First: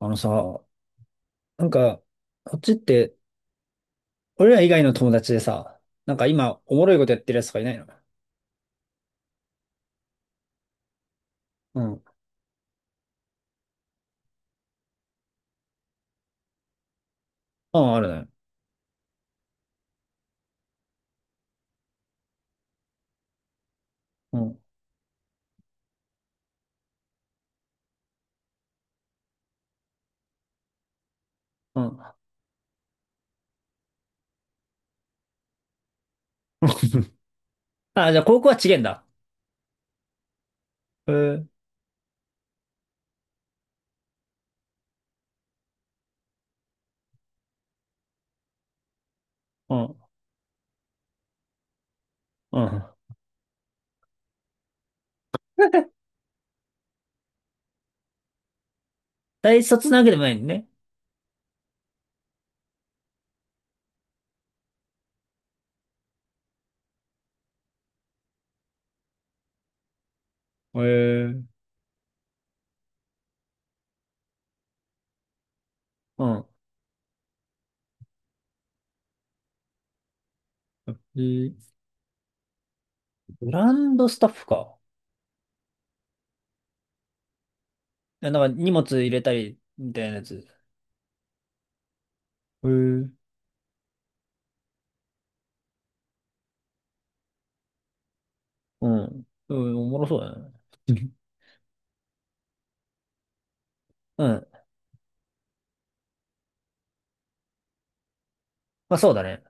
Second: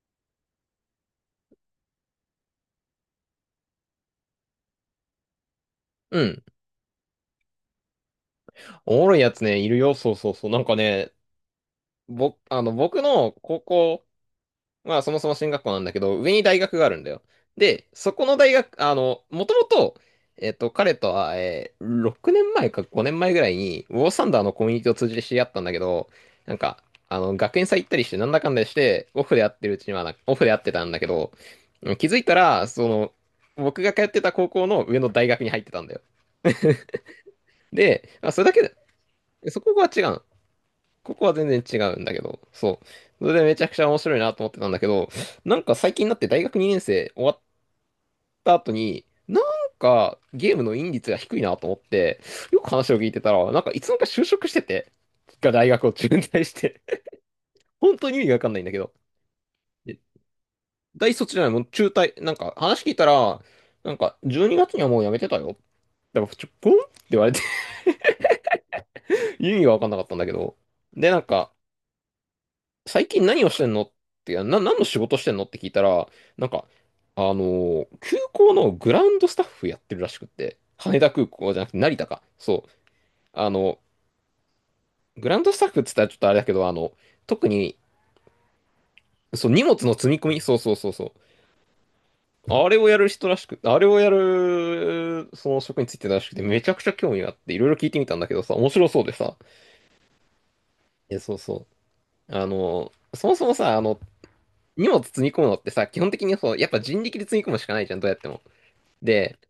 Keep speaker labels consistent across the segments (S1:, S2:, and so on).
S1: あのさ、なんか、こっちって、俺ら以外の友達でさ、
S2: うん。
S1: 今、おもろいことやってるやつとかいないの？
S2: おもろいやつね、いるよ。そうそうそう。なんかね、
S1: うん。
S2: ぼ、あの、僕の高校、まあそもそも進学校なんだけど、上に大学があるんだよ。
S1: あ
S2: で、
S1: あ、ある
S2: そこ
S1: ね。
S2: の大学、もともと、彼とは、6年前か5年前ぐらいに、ウォーサン
S1: う
S2: ダーの
S1: ん。
S2: コミュニティを通じて知り合ったんだけど、なんか、学園祭行ったりして、なんだかんだして、オフで会ってたんだけど、
S1: う
S2: 気
S1: ん。
S2: づいたら、その、僕が通ってた高校の上の大学に入ってたんだよ。で、
S1: あ、じゃあ
S2: まあ、
S1: 高
S2: それ
S1: 校
S2: だ
S1: は
S2: け
S1: 違えんだ。
S2: で、そこが違うの。
S1: へ
S2: ここは
S1: え。
S2: 全然違うんだけど、そう。それでめちゃくちゃ面白いなと思ってたんだけど、なんか最近になって大学2年生終わった後に、なん
S1: うん。
S2: かゲームのイン率が低いなと思って、
S1: う
S2: よく
S1: ん。
S2: 話を聞いてたら、なんかいつの間にか就職してて、が大学を中退して、本当に意味がわかんないんだけど、
S1: 大卒な
S2: で
S1: わけでもないんね。
S2: 大卒じゃない、もう中退、なんか話聞いたら、なんか12月にがつにはもう辞めてたよ。でも、ポンって言われて 意味がわかんなかったんだけど、
S1: へ
S2: で、なんか、
S1: え。
S2: 最近何をしてんのってな、何の仕事してんのって聞いたら、
S1: う
S2: な
S1: ん。
S2: んか、空港のグラウンドスタッフやってるらしくって、
S1: え
S2: 羽田空港
S1: ー、
S2: じゃなくて成田か。そう。あ
S1: グラ
S2: の、
S1: ンドスタッフか。
S2: グラウンドスタッフって言ったらちょっとあれだけど、特に、
S1: いや荷物入れた
S2: そう、
S1: り、
S2: 荷物
S1: み
S2: の
S1: たい
S2: 積
S1: な
S2: み
S1: や
S2: 込み、
S1: つ。
S2: そうそうそうそう。
S1: へ
S2: あ
S1: え。う
S2: れをやる
S1: ん。
S2: 人らしく、あれをやる、その職についてたらしくて、めちゃくちゃ興味があって、いろいろ聞いてみたんだけどさ、面
S1: う
S2: 白そうで
S1: ん、
S2: さ。
S1: おもろそうだね。
S2: え、そうそう。そもそもさ、
S1: うん。
S2: 荷物積み込むのってさ、基本的にそう、やっぱ人力で積み込むしかないじゃん、どうやっても。
S1: まあそうだ
S2: で、
S1: ね。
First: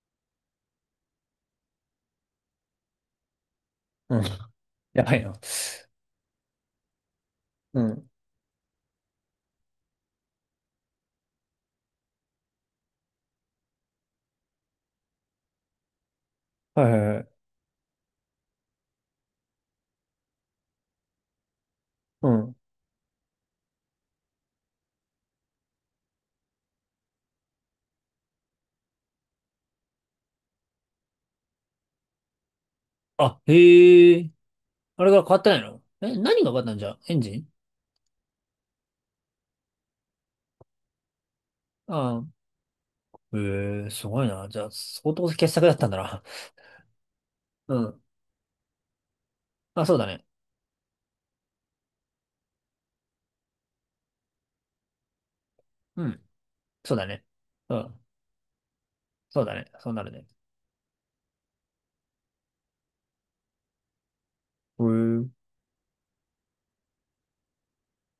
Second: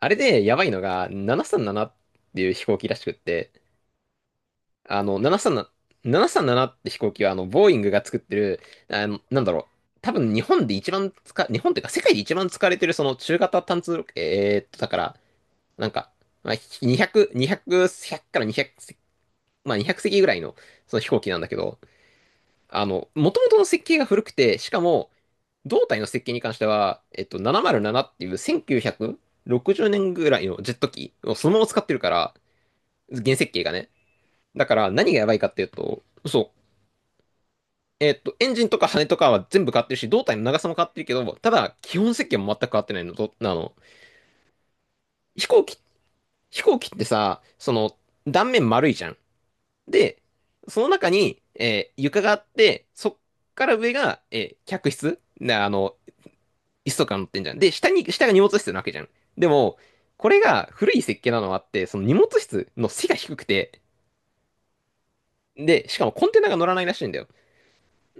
S2: あれでやばいのが、737っていう飛行機らしくって、
S1: うん。
S2: あ
S1: やば
S2: の、
S1: いな。
S2: 737、737って飛行機は、ボーイ
S1: う
S2: ングが
S1: ん。
S2: 作ってる、あの、なんだろ多分日本で一番使、日本っていうか世界で一番使われてるその中型単通、だから、なんか、まあ、
S1: はいはいは
S2: 200、
S1: い。
S2: 200、100から200、まあ200席ぐらいのその飛行機なんだけど、
S1: うん。
S2: 元々の設計が古くて、しかも、胴体の設計に関しては、707っていう1960年ぐらいのジェット機をそのまま使ってるから、原
S1: あ、
S2: 設計がね。
S1: へえ。
S2: だから
S1: あれ
S2: 何
S1: が
S2: が
S1: 変
S2: やば
S1: わ
S2: い
S1: っ
S2: か
S1: た
S2: っ
S1: んや
S2: ていう
S1: ろ、
S2: と、
S1: え、何が
S2: そ
S1: 変
S2: う。
S1: わったんじゃ、エンジン？
S2: エンジンとか羽とかは全部変わってるし、胴体の長さも変わってるけど、ただ、基本
S1: ああ。
S2: 設計も全く変わってないの。とあの、
S1: え、えすごいな。じゃあ、相当傑
S2: 飛行
S1: 作だっ
S2: 機、
S1: たんだな。
S2: 飛行機ってさ、そ
S1: う
S2: の、
S1: ん。
S2: 断面丸いじゃん。
S1: あ、そうだ
S2: で、
S1: ね。
S2: その中に、床があって、そっから上が、客室な
S1: うん。
S2: 椅
S1: そ
S2: 子
S1: うだ
S2: とか乗
S1: ね。
S2: ってんじゃん。で、
S1: うん。
S2: 下が荷物室なわけじゃん。
S1: そう
S2: で
S1: だね。
S2: も、
S1: そうなるね。
S2: これが古い設計なのはあって、その荷物室の背が低くて、
S1: へえ。
S2: で、しかもコンテナが乗らないらしいんだよ。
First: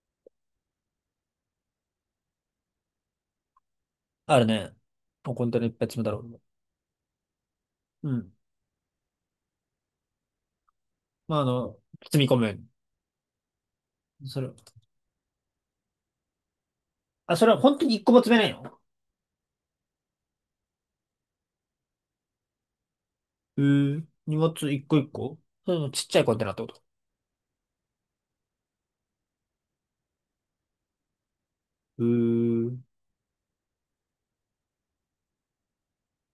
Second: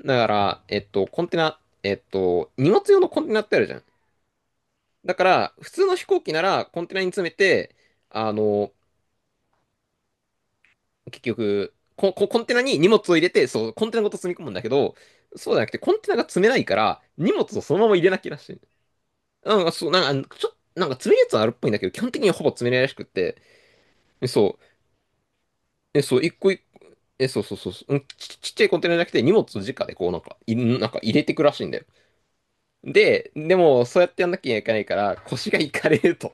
S2: だから、コンテナ、荷物用のコンテナってあるじゃん。
S1: あるね。
S2: だか
S1: もう本
S2: ら、
S1: 当にいっ
S2: 普
S1: ぱ
S2: 通
S1: い
S2: の
S1: 詰め
S2: 飛
S1: たろ
S2: 行機
S1: う。
S2: ならコンテナに詰めて、
S1: うん。
S2: あの、結
S1: まあ、あ
S2: 局、
S1: の、積み込
S2: コンテナ
S1: む。
S2: に荷物を入れて、そう、コンテナごと積み
S1: そ
S2: 込
S1: れ、
S2: むんだけど、そうじゃなくて、コンテナが積めないから、荷
S1: あ、それは
S2: 物をそ
S1: 本
S2: の
S1: 当
S2: ま
S1: に
S2: ま入
S1: 一
S2: れ
S1: 個も
S2: なきゃ
S1: 詰
S2: ら
S1: めな
S2: し
S1: い
S2: い。
S1: の？
S2: なんか、そう、なんか、ちょっと、なんか詰めるやつはあるっぽいんだけど、基本的にはほぼ詰めないらしくって。
S1: へえ。荷物
S2: そう。
S1: 一個一個、それも
S2: え、
S1: ちっち
S2: そ
S1: ゃ
S2: う、
S1: い
S2: 一
S1: コンテナ
S2: 個
S1: っ
S2: 一
S1: てこと？
S2: 個、え、そうそうそうそう、うん、ちっちゃいコンテナじゃなくて荷物を直でこうなんか、なんか入れてくらしいんだよ。
S1: へえ。
S2: で、でもそうやってやんなきゃいけないから腰がいかれると。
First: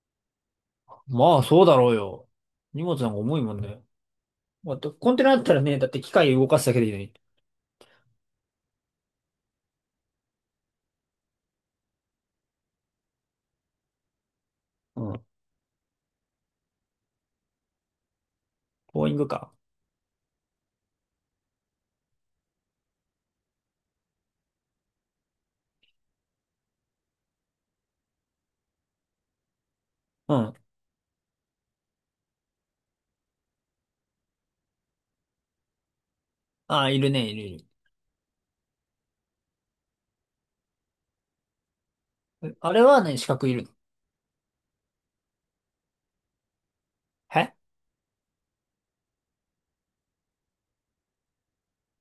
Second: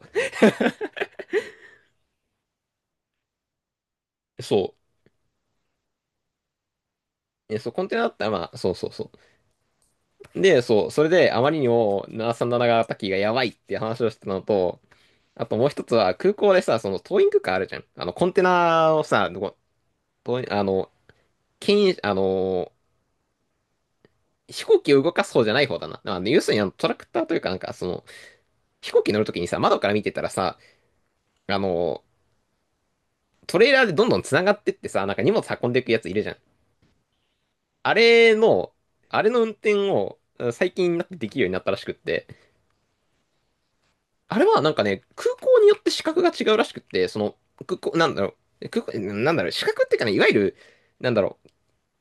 S1: まあ、そうだろうよ。荷物なんか重いもんね。ま
S2: そ
S1: あコンテナだったらね、だって機械動かすだけでいいのに。
S2: う。え、そう、コンテナだったらまあ、そうそうそう。で、そう、それであまりにも737型機がタキがやばいっていう話をしてたのと、あともう一つは空港でさ、そのトーイングカーあるじゃん。コンテナを
S1: ボーイング
S2: さ、
S1: か。
S2: トーインあの、牽引、飛行機を動かす方じゃない方だな。要するにトラクターというかなんかその、飛行機乗るときにさ、窓から見てたら
S1: うん。
S2: さ、あの、トレーラーでどんどん繋がってってさ、なんか荷物運んでいくやついるじゃん。
S1: ああ、いるね、いる、い
S2: あれの、あれの運転を最近になってできるようになったらしくって、
S1: る。あれはね、資格いるの？
S2: あれはなんかね、空港によって資格が違うらしくって、その、
S1: え、
S2: 空港、資格っていうかね、いわゆる、なんだろう、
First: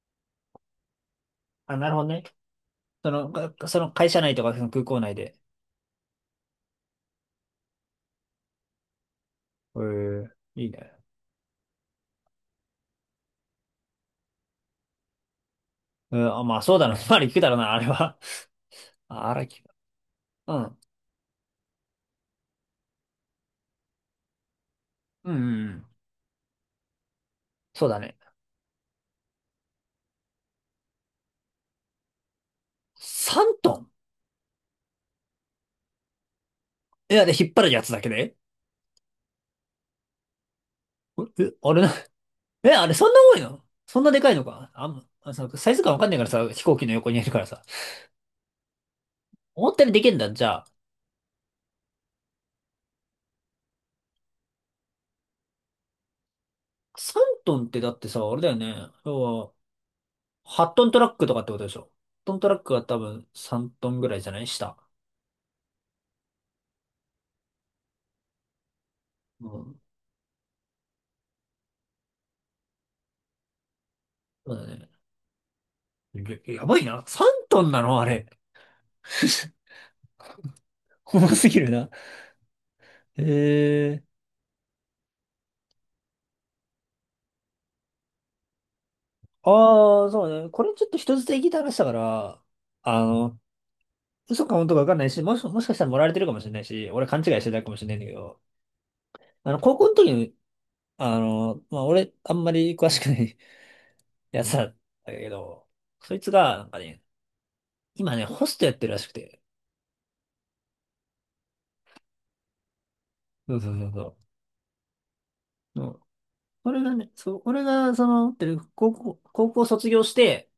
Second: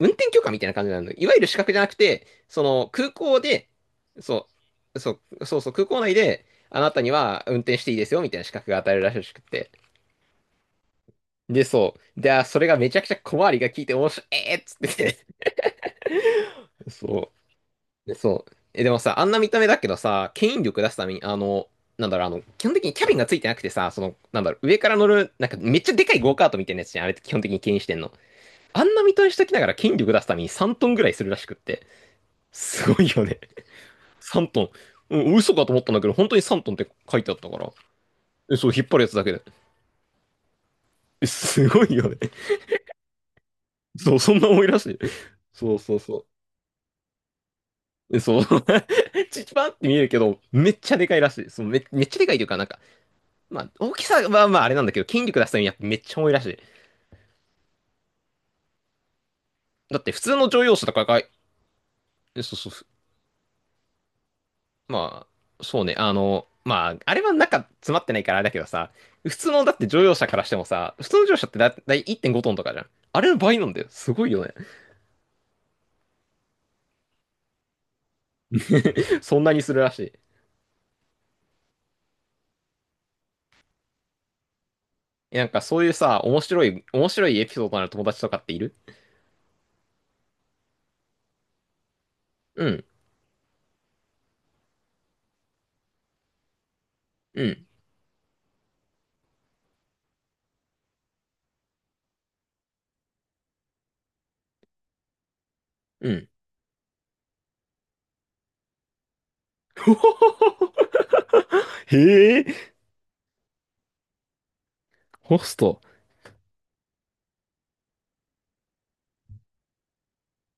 S2: 運転許可みたいな感じなの。いわゆる資格
S1: あ、
S2: じゃ
S1: な
S2: な
S1: る
S2: く
S1: ほどね。
S2: て、その、空
S1: その、
S2: 港
S1: が
S2: で、
S1: その会社内と
S2: そ
S1: かその空港
S2: う、そ
S1: 内で。
S2: う、そうそう、空港内で、あなたには運転していいですよ、みたいな資格が与えるらしくって。
S1: へえ、いいね。
S2: で、そう。で、それがめちゃくちゃ小回りが効いて面白い、えーっつってて
S1: うん、あ、まあそうだな。まあ
S2: そ
S1: 聞くだろうな、あれ
S2: う。
S1: は。
S2: そう。え、でもさ、あ
S1: あ、
S2: んな
S1: 荒
S2: 見た
S1: 木。
S2: 目だけどさ、
S1: う
S2: 牽引
S1: ん。
S2: 力出すために、基本的にキャビンがついてなくてさ、その、上から乗
S1: う
S2: る、
S1: ん、う
S2: なんか
S1: んう
S2: めっちゃ
S1: ん。
S2: でかいゴーカートみたいなやつじゃん、あれって基本的に牽引
S1: そ
S2: し
S1: う
S2: て
S1: だ
S2: んの。
S1: ね。
S2: あんな見た目しときながら牽引力出すために3トンぐらいするらしくって。すごいよね。
S1: 3トン？
S2: 3トン。うん、嘘かと思ったんだけど、本当に3トンって
S1: え、
S2: 書
S1: あ
S2: いて
S1: れ
S2: あっ
S1: 引
S2: た
S1: っ
S2: か
S1: 張る
S2: ら。
S1: やつだけで？
S2: え、そう、引っ張るやつだけで。え、
S1: え、え
S2: す
S1: あれ
S2: ご
S1: な、
S2: いよね。
S1: え、あれそんな重いの、そんな
S2: そう、
S1: でかい
S2: そん
S1: の
S2: な重い
S1: か、
S2: ら
S1: あ、
S2: しい。
S1: んあさサ
S2: そ
S1: イ
S2: う
S1: ズ感
S2: そ
S1: わ
S2: う
S1: かんない
S2: そ
S1: か
S2: う。
S1: らさ、飛行機の横にいるからさ。
S2: えそう。ちチパ
S1: 思っ
S2: っ
S1: た
S2: て
S1: より
S2: 見
S1: で
S2: える
S1: けん
S2: け
S1: だ。
S2: ど、
S1: じゃあ、
S2: めっちゃでかいらしい。そうめっちゃでかいというか、なんか、まあ、大きさはまあまあれなんだけど、筋力出すためにやっぱめっちゃ重いらしい。
S1: 3トンってだってさ、あれだよね。要は
S2: だって普通の乗
S1: 8
S2: 用
S1: ト
S2: 車
S1: ン
S2: と
S1: ト
S2: か
S1: ラッ
S2: が、
S1: ク
S2: そ
S1: とかってことでしょ。8トン
S2: う
S1: トラッ
S2: そう、
S1: クは多分3トンぐらいじゃない下。
S2: まあ、そうね、まあ、あれは中詰まってないからあれだけどさ、普
S1: う
S2: 通のだっ
S1: ん。
S2: て乗用車からしてもさ、普通の乗用車ってだだい1.5トンとかじゃん。あれの倍なんだよ。すごいよ
S1: そ
S2: ね。
S1: うだね。や、やばいな。3トンなのあれ。
S2: そんな にするらしい。
S1: 重すぎるな。へえー。
S2: えそういうさ、面白いエピソードのある友達とかっている
S1: ああ、そうね。これちょっと人捨てに聞いた話だから、
S2: うん、
S1: あの、嘘か本当かわかんないし、もし、もしかしたら盛られてるかもしれないし、俺勘違い
S2: う
S1: してた
S2: ん、
S1: かもしれないんだけど、あの、高校の時に、あの、まあ、俺、あんまり詳しくない やつだったけど、
S2: う
S1: そい
S2: ん。
S1: つが、なんかね、今ね、ホストやってるらしくて。
S2: へえ、
S1: そうそうそうそ
S2: ホスト。
S1: う。俺がね、そう、俺が、その、ってる高校、高校卒業して、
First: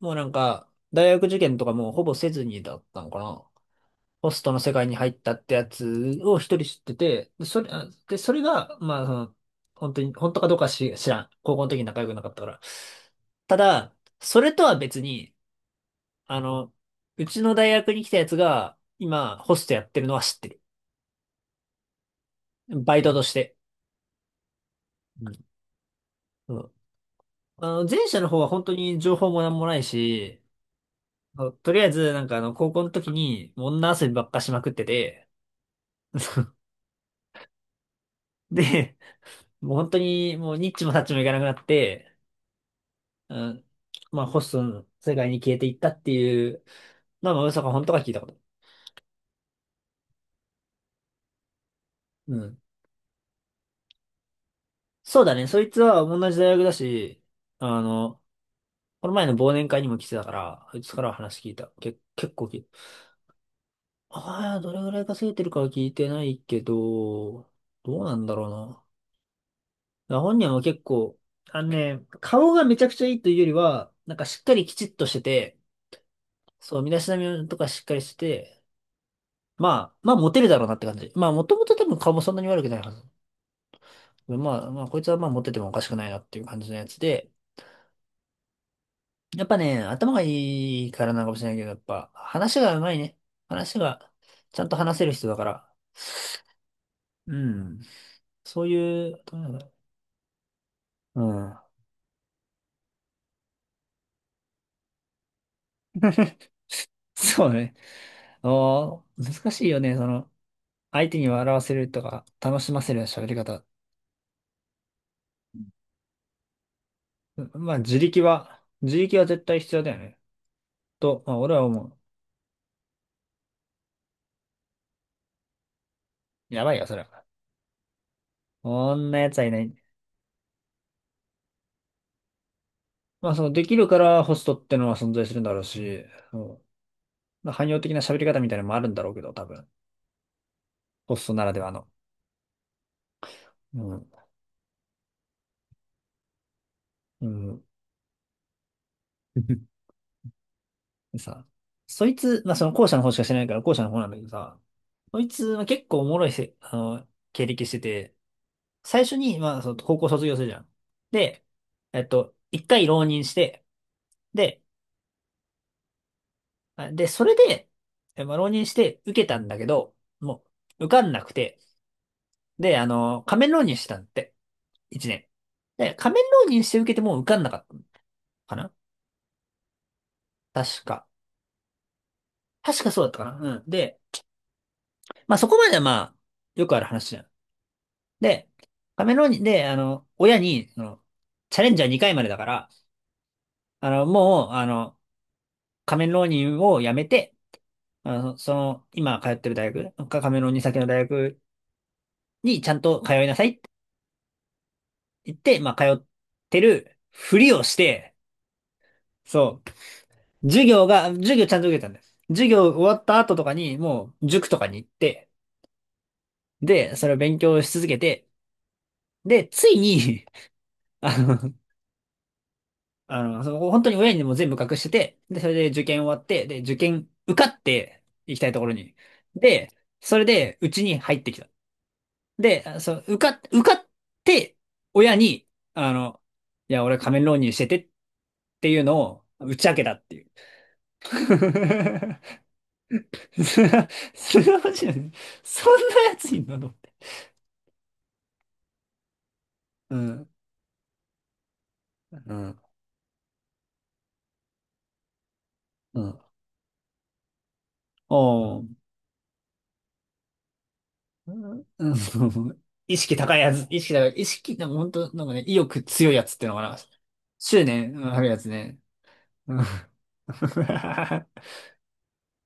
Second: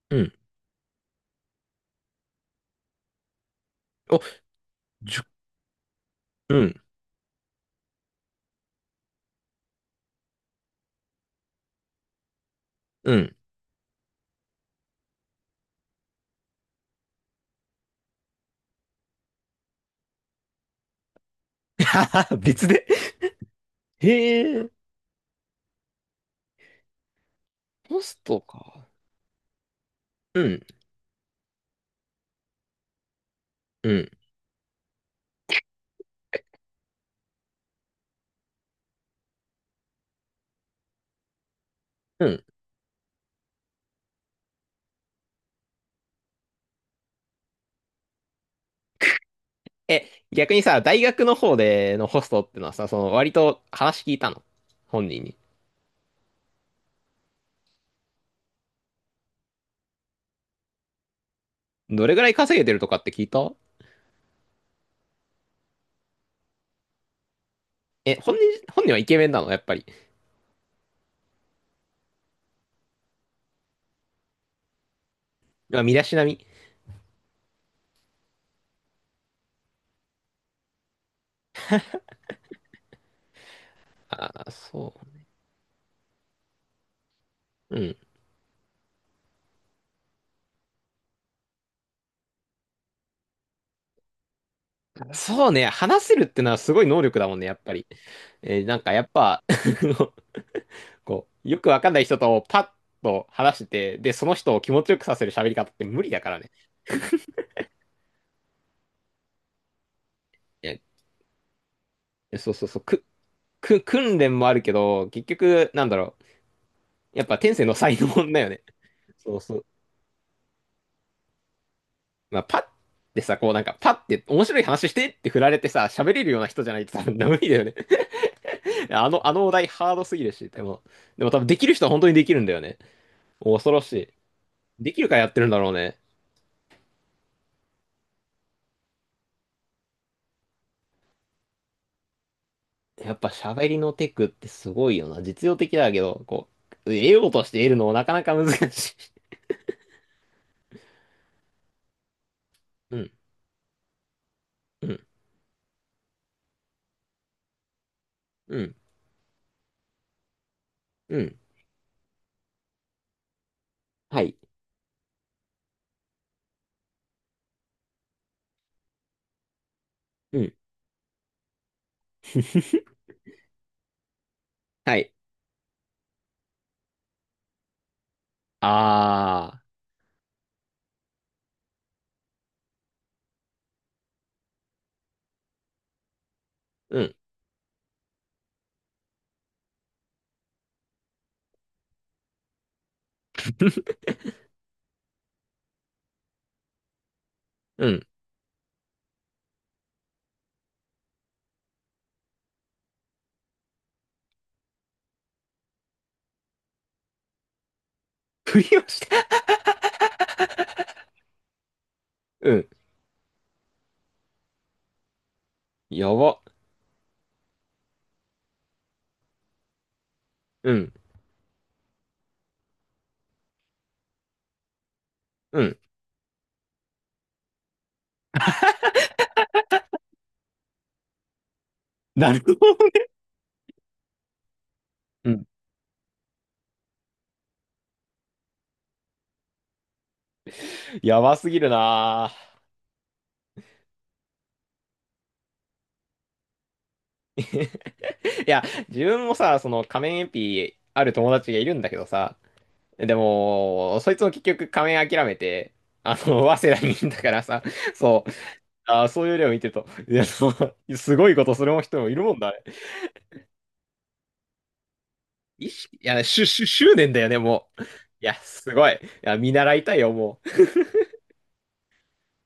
S1: もう
S2: うん。
S1: 大学受験とかもうほぼせずにだったのかな。
S2: お、
S1: ホストの世界に入っ
S2: じゅ、
S1: たってやつを
S2: う
S1: 一人知
S2: ん、
S1: ってて、で、それ、あで、それが、まあ、その、本当に、本当かどうかし知らん。高校の時に仲良くなかったから。
S2: うん。
S1: ただ、それとは別に、あの、うちの大学に来たやつが、今、ホストやってるのは知ってる。
S2: 別で
S1: バイトとして。
S2: へえ、
S1: うん。うん、あの、前
S2: ホス
S1: 者の方
S2: ト
S1: は本当
S2: か。
S1: に情報もなんもない
S2: う
S1: し、
S2: ん、
S1: そうとりあえず、あの、高校の時に、もう
S2: う
S1: 女遊
S2: ん、
S1: びばっかしまくってて、で、もう本当に、もうニッチもサッチもいかなくなって、
S2: うん。
S1: うん、まあ、ホストの世界に消えていったっていう、まあ、まあ嘘か本当か聞いたこと。
S2: え、逆にさ、大学の方でのホス
S1: う
S2: トって
S1: ん。
S2: のはさ、その割と話聞いたの本
S1: そ
S2: 人
S1: うだ
S2: に。
S1: ね、そいつは同じ大学だし、あの、この前の忘年会にも来てたから、そいつからは話聞いた。け、
S2: どれぐら
S1: 結
S2: い
S1: 構聞
S2: 稼げ
S1: い
S2: てる
S1: た。
S2: とかって聞いた
S1: ああ、どれぐらい稼いでるかは聞いてないけど、どうな
S2: え、
S1: んだろうな。
S2: 本人はイケメンなのやっぱり。
S1: ら本人は結構、あのね、顔がめちゃくちゃいいというよりは、しっかりきちっとしてて、
S2: まあ、身だしなみ。
S1: そう、身だしなみとかしっかりしてて、まあ、まあモテるだろうなって感じ。まあもともと多分顔もそんなに悪くないはず。
S2: ああ、
S1: まあ、まあ
S2: そ
S1: こいつはまあモテてもおかしくないなっていう感じのやつで、
S2: う。うん。
S1: やっぱね、頭がいいからなのかもしれないけど、やっぱ話が上手いね。話がちゃんと話せる人だか
S2: そうね、
S1: ら。
S2: 話せるってのはすごい能力だ
S1: う
S2: もんね、やっぱ
S1: ん。
S2: り。
S1: そう
S2: なんかやっ
S1: いう、どう
S2: ぱ
S1: なんだろう。う
S2: こう、よく
S1: ん。
S2: わかんない人とパッと話してて、で、その人を気持ちよくさせる喋り方って無理だか らね。
S1: そうね。ああ、難しいよね、その。
S2: え
S1: 相手に笑わせるとか、
S2: そう
S1: 楽
S2: そう
S1: し
S2: そ
S1: ま
S2: う。
S1: せる喋り方。
S2: 訓練もあるけど、結局、なんだろう。やっぱ天
S1: う、
S2: 性
S1: ま
S2: の
S1: あ、
S2: 才
S1: 自
S2: 能
S1: 力
S2: だよね。
S1: は、自力は
S2: そう
S1: 絶
S2: そ
S1: 対
S2: う。
S1: 必要だよね。と、まあ、俺は思
S2: まあ、パッってさ、こうなんか、パッって面白い話してって振られてさ、喋れるような
S1: う。や
S2: 人じ
S1: ば
S2: ゃ
S1: い
S2: ない
S1: よ、
S2: と
S1: それ
S2: 多分
S1: は。
S2: 無理だよね。
S1: こ
S2: あ
S1: んな
S2: の、あ
S1: 奴
S2: の
S1: は
S2: お
S1: いな
S2: 題
S1: い。
S2: ハードすぎるし、でも多分できる人は本当にできるんだよね。
S1: まあ、その、で
S2: 恐
S1: き
S2: ろ
S1: る
S2: し
S1: か
S2: い。
S1: らホストっての
S2: で
S1: は
S2: きる
S1: 存
S2: から
S1: 在
S2: や
S1: す
S2: っ
S1: る
S2: て
S1: ん
S2: るん
S1: だ
S2: だ
S1: ろう
S2: ろうね。
S1: し、そう、まあ、汎用的な喋り方みたいなのもあるんだろうけど、多分。ホストならではの。
S2: やっぱ喋り
S1: う
S2: の
S1: ん。
S2: テクってすごいよな。実用的だけど、こう、得
S1: う
S2: ようとして
S1: ん。
S2: 得るのもなかなか難しい。
S1: でさ、そいつ、まあ、その後 者
S2: う
S1: の方
S2: ん、
S1: しか知らないから後者の方なんだけどさ、
S2: うん、
S1: そいつは結構おもろいせ、あの、経歴してて、
S2: うん、
S1: 最初に、まあ、その高校卒業するじゃん。
S2: うん。
S1: で、えっと、一回浪人して、
S2: はい、
S1: で、あで、それで、え、まあ、浪人して受けたんだけど、
S2: う
S1: も
S2: ん。
S1: う、受かんなくて、で、あ の、仮面浪人してたんだって、
S2: は
S1: 一
S2: い。
S1: 年。で、仮面浪人して受けても受かんなかったのかな、
S2: あ
S1: 確か。確かそうだったかな、うん。で、まあ、そこまではまあ、よくある
S2: ー、う
S1: 話
S2: ん。
S1: じゃん。で、仮面浪人で、あの、親に、その、チャレンジャー2回までだから、あの、もう、あの、仮面浪人をやめて、
S2: うん。
S1: あの、その、今通ってる大学、カカメロンサ先の大学にちゃんと通いなさいって言って、まあ、通ってるふりをして、
S2: 振りをして、
S1: そう、授業が、授業ちゃんと受けたんです。授
S2: う
S1: 業
S2: ん。
S1: 終わった後とかに、もう、塾とかに行って、
S2: やば。
S1: で、それを勉強し続けて、で、ついに
S2: うん。
S1: あの、あの、その本当に親にも全部隠してて、で、それ
S2: う
S1: で
S2: ん。
S1: 受験終わって、で、受験受かって行きたいところに。で、それで、うちに入ってきた。
S2: なるほ
S1: で、
S2: ど
S1: あそう、
S2: ね。
S1: 受かっ、受かって、親
S2: うん
S1: に、あの、いや、俺仮面浪人しててっていうのを打ち明けたっていう。
S2: やばすぎるな
S1: すな、すなわち、そんなやついんのと思って。
S2: ぁ いや、自分もさ、その
S1: う
S2: 仮面エ
S1: ん、
S2: ピある友達がいるんだけど
S1: う
S2: さ、
S1: ん、
S2: でも、そいつも結局仮面諦めて、
S1: う
S2: あ
S1: ん。
S2: の、早稲田にいるんだからさ、そう、
S1: おー、
S2: あそういう例を見てると、いや、そうすご
S1: う
S2: いことす
S1: ん、
S2: る
S1: う
S2: 人もいるもんだ、
S1: ん、
S2: ね
S1: 意識高いやつ、意識高い、意識、本当ね、意欲
S2: い
S1: 強いや
S2: や、
S1: つっ
S2: し
S1: て
S2: ゅ、
S1: いうのか
S2: しゅ、
S1: な。
S2: 執念だよね、
S1: 執
S2: もう。い
S1: 念ある
S2: や、
S1: やつ
S2: す
S1: ね。
S2: ごい。いや、見
S1: うん
S2: 習いたいよ、もう。